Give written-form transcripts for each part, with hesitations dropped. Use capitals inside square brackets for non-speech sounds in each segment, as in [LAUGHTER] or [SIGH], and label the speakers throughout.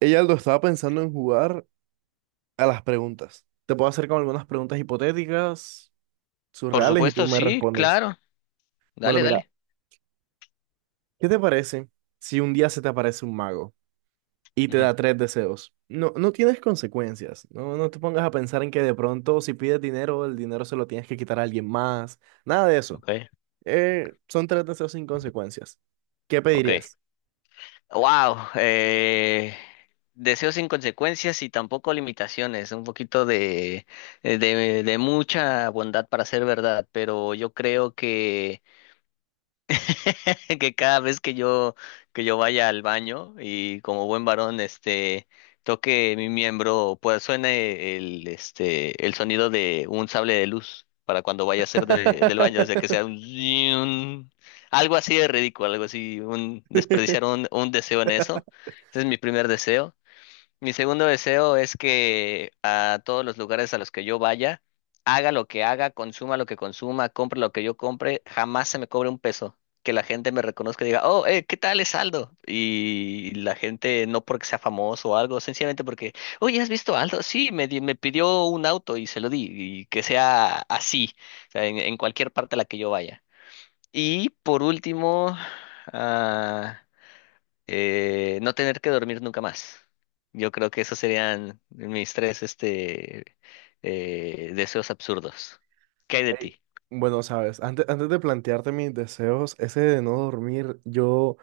Speaker 1: Ella lo estaba pensando en jugar a las preguntas. Te puedo hacer con algunas preguntas hipotéticas,
Speaker 2: Por
Speaker 1: surreales, y tú
Speaker 2: supuesto,
Speaker 1: me
Speaker 2: sí,
Speaker 1: respondes.
Speaker 2: claro.
Speaker 1: Bueno,
Speaker 2: Dale,
Speaker 1: mira,
Speaker 2: dale.
Speaker 1: ¿qué te parece si un día se te aparece un mago y te
Speaker 2: Ujú.
Speaker 1: da tres deseos? No, no tienes consecuencias. No, no te pongas a pensar en que de pronto si pides dinero, el dinero se lo tienes que quitar a alguien más. Nada de eso.
Speaker 2: Ok,
Speaker 1: Son tres deseos sin consecuencias. ¿Qué
Speaker 2: ok.
Speaker 1: pedirías?
Speaker 2: Wow. Deseos sin consecuencias y tampoco limitaciones. Un poquito de, de mucha bondad para ser verdad, pero yo creo que [LAUGHS] que cada vez que yo vaya al baño y como buen varón este toque mi miembro, pues suene el este el sonido de un sable de luz para cuando vaya a ser del baño, o sea que sea un, zing, algo así de ridículo, algo así un
Speaker 1: [LAUGHS]
Speaker 2: desperdiciar un deseo en eso. Ese es mi primer deseo. Mi segundo deseo es que a todos los lugares a los que yo vaya, haga lo que haga, consuma lo que consuma, compre lo que yo compre, jamás se me cobre un peso. Que la gente me reconozca y diga, oh, ¿qué tal es Aldo? Y la gente no porque sea famoso o algo, sencillamente porque, oye, ¿has visto a Aldo? Sí, me pidió un auto y se lo di. Y que sea así, o sea, en cualquier parte a la que yo vaya. Y por último, ah, no tener que dormir nunca más. Yo creo que esos serían mis tres deseos absurdos. ¿Qué hay de
Speaker 1: Ey,
Speaker 2: ti?
Speaker 1: bueno, sabes, antes de plantearte mis deseos, ese de no dormir, yo,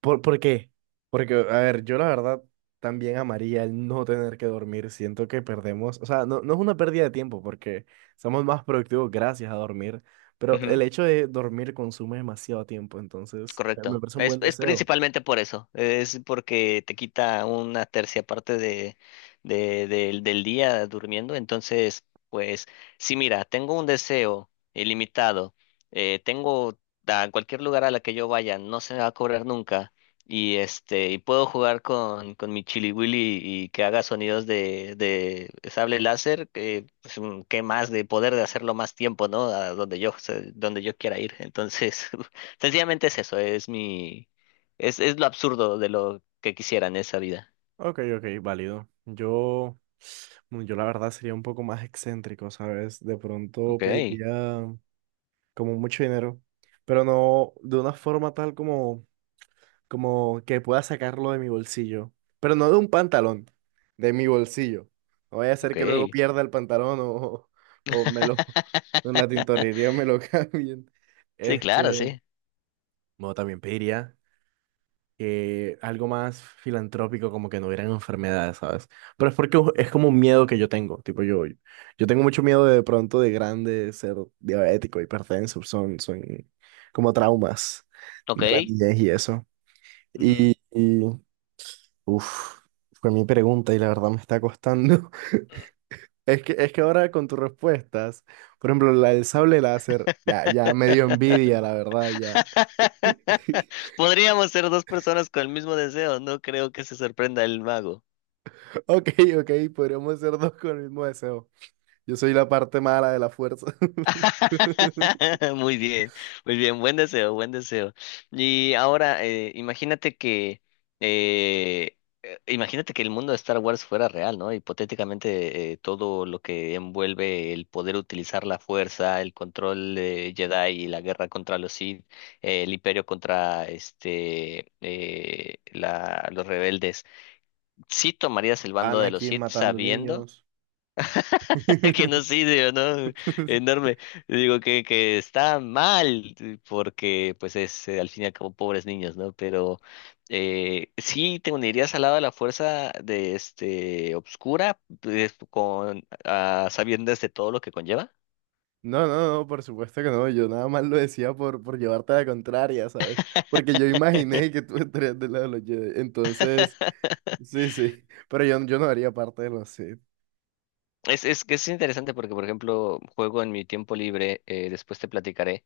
Speaker 1: ¿por qué? Porque, a ver, yo la verdad también amaría el no tener que dormir. Siento que perdemos, o sea, no, no es una pérdida de tiempo porque somos más productivos gracias a dormir, pero el hecho de dormir consume demasiado tiempo, entonces me
Speaker 2: Correcto.
Speaker 1: parece un buen
Speaker 2: Es
Speaker 1: deseo.
Speaker 2: principalmente por eso. Es porque te quita una tercia parte de, del día durmiendo. Entonces, pues, si mira, tengo un deseo ilimitado, tengo a cualquier lugar a la que yo vaya, no se me va a cobrar nunca. Y este, y puedo jugar con mi Chili Willy y que haga sonidos de sable láser, que pues, qué más de poder de hacerlo más tiempo, ¿no? Donde yo quiera ir. Entonces, [LAUGHS] sencillamente es eso, es lo absurdo de lo que quisiera en esa vida.
Speaker 1: Ok, ok, válido. Yo, bueno, yo la verdad sería un poco más excéntrico, ¿sabes? De pronto
Speaker 2: Ok,
Speaker 1: pediría como mucho dinero, pero no de una forma tal como que pueda sacarlo de mi bolsillo, pero no de un pantalón, de mi bolsillo. No vaya a ser
Speaker 2: ok.
Speaker 1: que luego pierda el pantalón o, [LAUGHS] o me lo, [LAUGHS] en la tintorería
Speaker 2: [LAUGHS]
Speaker 1: me lo [LAUGHS] cambien.
Speaker 2: Sí, claro,
Speaker 1: Este,
Speaker 2: sí.
Speaker 1: no, también pediría que algo más filantrópico, como que no hubieran enfermedades, ¿sabes? Pero es porque es como un miedo que yo tengo, tipo yo, yo tengo mucho miedo de pronto de grande ser diabético, hipertenso, son como traumas
Speaker 2: Ok.
Speaker 1: de la niñez y eso.
Speaker 2: Ujú.
Speaker 1: Y uff, fue mi pregunta y la verdad me está costando. [LAUGHS] Es que ahora con tus respuestas, por ejemplo, la del sable láser, ya me dio envidia, la verdad, ya.
Speaker 2: [LAUGHS]
Speaker 1: [LAUGHS]
Speaker 2: Podríamos ser dos personas con el mismo deseo, no creo que se sorprenda el mago.
Speaker 1: Ok, ok, podríamos ser dos con el mismo deseo. Yo soy la parte mala de la fuerza. [LAUGHS]
Speaker 2: [LAUGHS] Muy bien, muy bien, buen deseo, buen deseo. Y ahora, eh, imagínate que el mundo de Star Wars fuera real, ¿no? Hipotéticamente, todo lo que envuelve el poder utilizar la fuerza, el control de Jedi y la guerra contra los Sith, el imperio contra los rebeldes. ¿Sí tomarías el bando de los
Speaker 1: Anakin
Speaker 2: Sith
Speaker 1: matando
Speaker 2: sabiendo?
Speaker 1: niños.
Speaker 2: [LAUGHS]
Speaker 1: [LAUGHS]
Speaker 2: Genocidio, ¿no? Enorme. Digo que está mal, porque pues es al fin y al cabo pobres niños, ¿no? Pero sí te unirías al lado de la fuerza de este obscura, pues, con a sabiendas de todo lo que conlleva.
Speaker 1: No, no, no, por supuesto que no. Yo nada más lo decía por llevarte a la contraria, ¿sabes? Porque yo imaginé que tú estarías del lado de los Jedi. Entonces,
Speaker 2: [LAUGHS]
Speaker 1: sí, sí. Pero yo no haría parte de los Sith.
Speaker 2: Es que es interesante porque, por ejemplo, juego en mi tiempo libre, después te platicaré.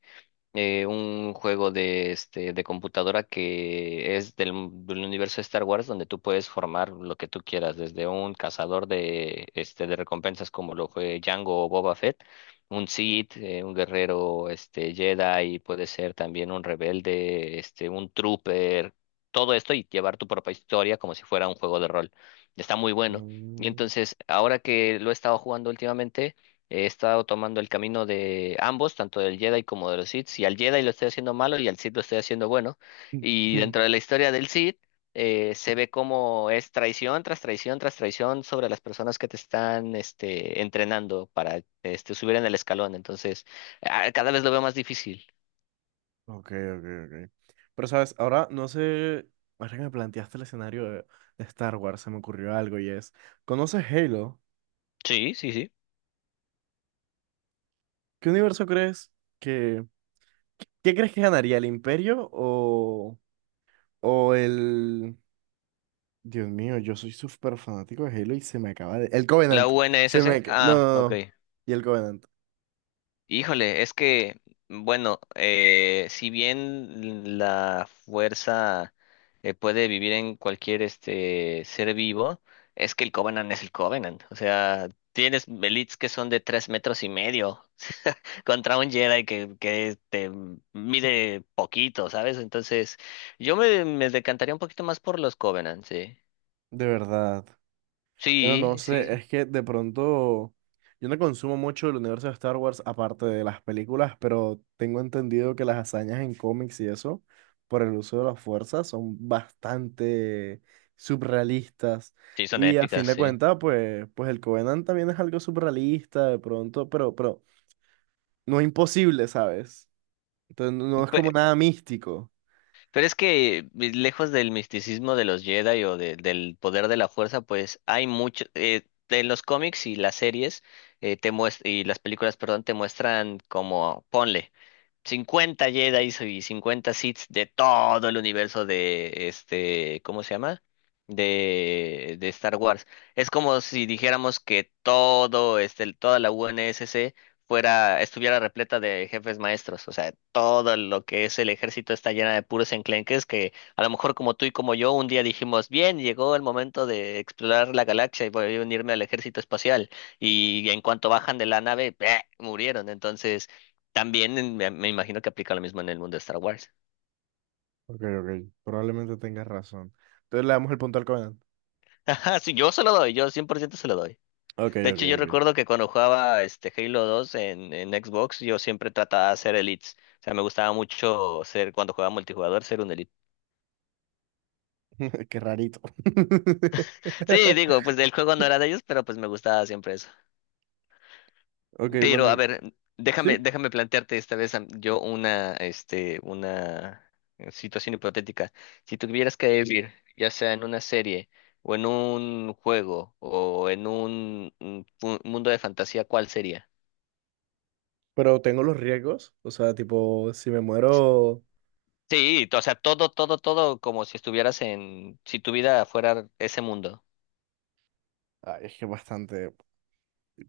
Speaker 2: Un juego de, este, de computadora que es del universo de Star Wars donde tú puedes formar lo que tú quieras, desde un cazador de, este, de recompensas como lo fue Django o Boba Fett, un Sith, un guerrero este, Jedi, puede ser también un rebelde, este, un trooper, todo esto y llevar tu propia historia como si fuera un juego de rol. Está muy bueno. Y
Speaker 1: Mm.
Speaker 2: entonces, ahora que lo he estado jugando últimamente, he estado tomando el camino de ambos, tanto del Jedi como de los Sith. Y al Jedi lo estoy haciendo malo y al Sith lo estoy haciendo bueno. Y dentro de
Speaker 1: [LAUGHS]
Speaker 2: la historia del Sith, se ve cómo es traición tras traición tras traición sobre las personas que te están este, entrenando para este, subir en el escalón. Entonces, cada vez lo veo más difícil.
Speaker 1: Ok, ok, ok. Pero, ¿sabes? Ahora no sé. Ahora que me planteaste el escenario de Star Wars, se me ocurrió algo y es: ¿conoces Halo?
Speaker 2: Sí, sí, sí.
Speaker 1: ¿Qué universo crees que, ¿qué crees que ganaría, el Imperio o el... Dios mío, yo soy súper fanático de Halo y se me acaba de... El
Speaker 2: La
Speaker 1: Covenant. Se
Speaker 2: UNSC.
Speaker 1: me... ca- no,
Speaker 2: Ah,
Speaker 1: no,
Speaker 2: ok.
Speaker 1: no. Y el Covenant.
Speaker 2: Híjole, es que, bueno, si bien la fuerza puede vivir en cualquier este ser vivo, es que el Covenant es el Covenant. O sea, tienes elites que son de tres metros y medio [LAUGHS] contra un Jedi que este, mide poquito, ¿sabes? Entonces, me decantaría un poquito más por los Covenant, sí.
Speaker 1: ¿De verdad? Bueno, no
Speaker 2: Sí,
Speaker 1: sé,
Speaker 2: sí,
Speaker 1: es que de pronto yo no consumo mucho el universo de Star Wars aparte de las películas, pero tengo entendido que las hazañas en cómics y eso, por el uso de las fuerzas, son bastante subrealistas.
Speaker 2: sí, son
Speaker 1: Y a fin
Speaker 2: épicas,
Speaker 1: de
Speaker 2: sí.
Speaker 1: cuentas, pues, pues el Covenant también es algo subrealista de pronto, pero no imposible, ¿sabes? Entonces no es como nada místico.
Speaker 2: Pero es que lejos del misticismo de los Jedi o del poder de la fuerza, pues hay mucho en los cómics y las series y las películas, perdón, te muestran como ponle. 50 Jedi y 50 Sith de todo el universo de este, ¿cómo se llama? De Star Wars. Es como si dijéramos que todo este, toda la UNSC fuera, estuviera repleta de jefes maestros. O sea, todo lo que es el ejército está llena de puros enclenques que a lo mejor como tú y como yo un día dijimos, bien, llegó el momento de explorar la galaxia y voy a unirme al ejército espacial. Y en cuanto bajan de la nave, ¡bleh! Murieron. Entonces también me imagino que aplica lo mismo en el mundo de Star Wars.
Speaker 1: Ok, ok, probablemente tengas razón. Entonces le damos el punto al Covenant.
Speaker 2: [LAUGHS] Ajá, sí, yo se lo doy, yo 100% se lo doy.
Speaker 1: Ok,
Speaker 2: De
Speaker 1: ok,
Speaker 2: hecho, yo
Speaker 1: ok.
Speaker 2: recuerdo que cuando jugaba este Halo 2 en Xbox, yo siempre trataba de hacer elites. O sea, me gustaba mucho ser, cuando jugaba multijugador, ser un elite.
Speaker 1: [LAUGHS] Qué rarito. [LAUGHS]
Speaker 2: Sí, digo, pues el juego no era de ellos, pero pues me gustaba siempre eso.
Speaker 1: Ok, bueno,
Speaker 2: Pero a ver,
Speaker 1: sí,
Speaker 2: déjame plantearte esta vez una situación hipotética. Si tuvieras que Sí. vivir, ya sea en una serie o en un juego o en un mundo de fantasía, ¿cuál sería?
Speaker 1: pero tengo los riesgos, o sea, tipo, si me muero,
Speaker 2: Sí, o sea, todo, todo, todo como si estuvieras en, si tu vida fuera ese mundo.
Speaker 1: ay, es que bastante,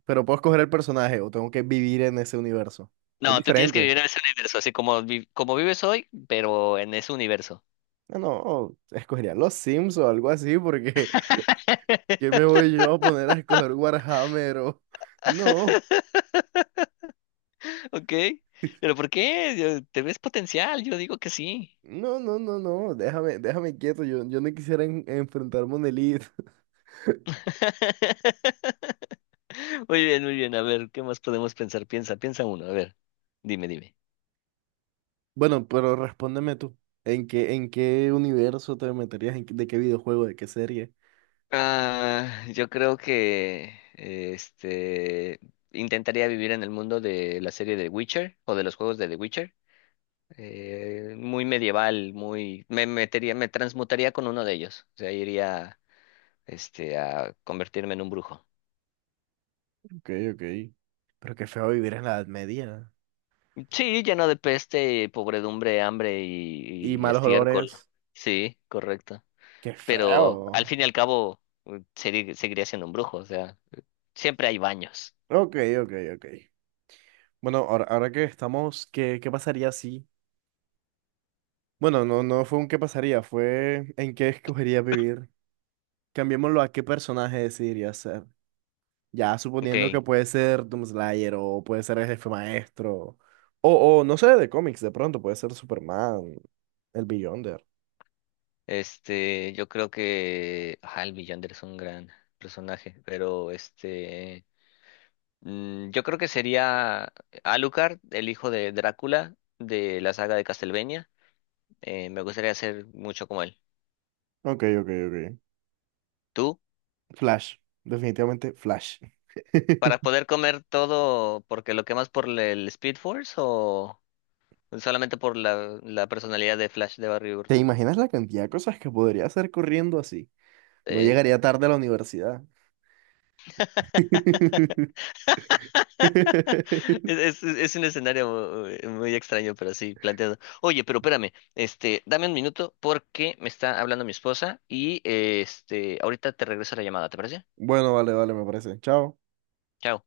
Speaker 1: pero puedo escoger el personaje o tengo que vivir en ese universo. Es
Speaker 2: No, tú tienes que vivir
Speaker 1: diferente.
Speaker 2: en ese universo, así como, como vives hoy, pero en ese universo.
Speaker 1: No, no, escogería los Sims o algo así, porque [LAUGHS] ¿qué me
Speaker 2: [LAUGHS]
Speaker 1: voy yo a poner a escoger Warhammer o... No,
Speaker 2: Ok, pero
Speaker 1: [LAUGHS]
Speaker 2: ¿por qué? ¿Te ves potencial? Yo digo que sí.
Speaker 1: no, no, no, no, déjame quieto, yo no quisiera en- enfrentarme a un elite.
Speaker 2: [LAUGHS] Muy bien, muy bien. A ver, ¿qué más podemos pensar? Piensa, piensa uno. A ver, dime, dime.
Speaker 1: Bueno, pero respóndeme tú. En qué universo te meterías? ¿En qué- ¿de qué videojuego? ¿De qué serie?
Speaker 2: Ah, yo creo que este intentaría vivir en el mundo de la serie de Witcher o de los juegos de The Witcher. Muy medieval, muy me metería, me transmutaría con uno de ellos. O sea, iría este a convertirme en un brujo.
Speaker 1: Ok, ok. Pero qué feo vivir en la Edad Media.
Speaker 2: Sí, lleno de peste, pobredumbre, hambre
Speaker 1: Y
Speaker 2: y
Speaker 1: malos
Speaker 2: estiércol.
Speaker 1: olores.
Speaker 2: Sí, correcto.
Speaker 1: Qué
Speaker 2: Pero al
Speaker 1: feo.
Speaker 2: fin y al cabo seguiría siendo un brujo, o sea, siempre hay baños.
Speaker 1: Ok, ok, ok. Bueno, ahora, ahora que estamos, ¿qué, qué pasaría si? Bueno, no, no fue un qué pasaría, fue en qué escogerías vivir. Cambiémoslo a qué personaje decidirías ser. Ya suponiendo que
Speaker 2: Ok,
Speaker 1: puede ser Doomslayer o puede ser el jefe maestro. O no sé, de cómics, de pronto puede ser Superman, el Beyonder.
Speaker 2: este, yo creo que el Villander es un gran personaje, pero este, yo creo que sería Alucard, el hijo de Drácula de la saga de Castlevania. Me gustaría ser mucho como él.
Speaker 1: Ok, ok, ok.
Speaker 2: ¿Tú?
Speaker 1: Flash. Definitivamente Flash.
Speaker 2: ¿Para
Speaker 1: [LAUGHS]
Speaker 2: poder comer todo porque lo quemas por el Speed Force o solamente por la, la personalidad de Flash de Barry
Speaker 1: ¿Te
Speaker 2: Burton?
Speaker 1: imaginas la cantidad de cosas que podría hacer corriendo así? No
Speaker 2: Eh,
Speaker 1: llegaría tarde a la universidad.
Speaker 2: [LAUGHS]
Speaker 1: [LAUGHS]
Speaker 2: es un escenario muy extraño, pero sí planteado. Oye, pero espérame, este, dame un minuto porque me está hablando mi esposa y este, ahorita te regreso la llamada, ¿te parece?
Speaker 1: Bueno, vale, vale, me parece. Chao.
Speaker 2: Chao.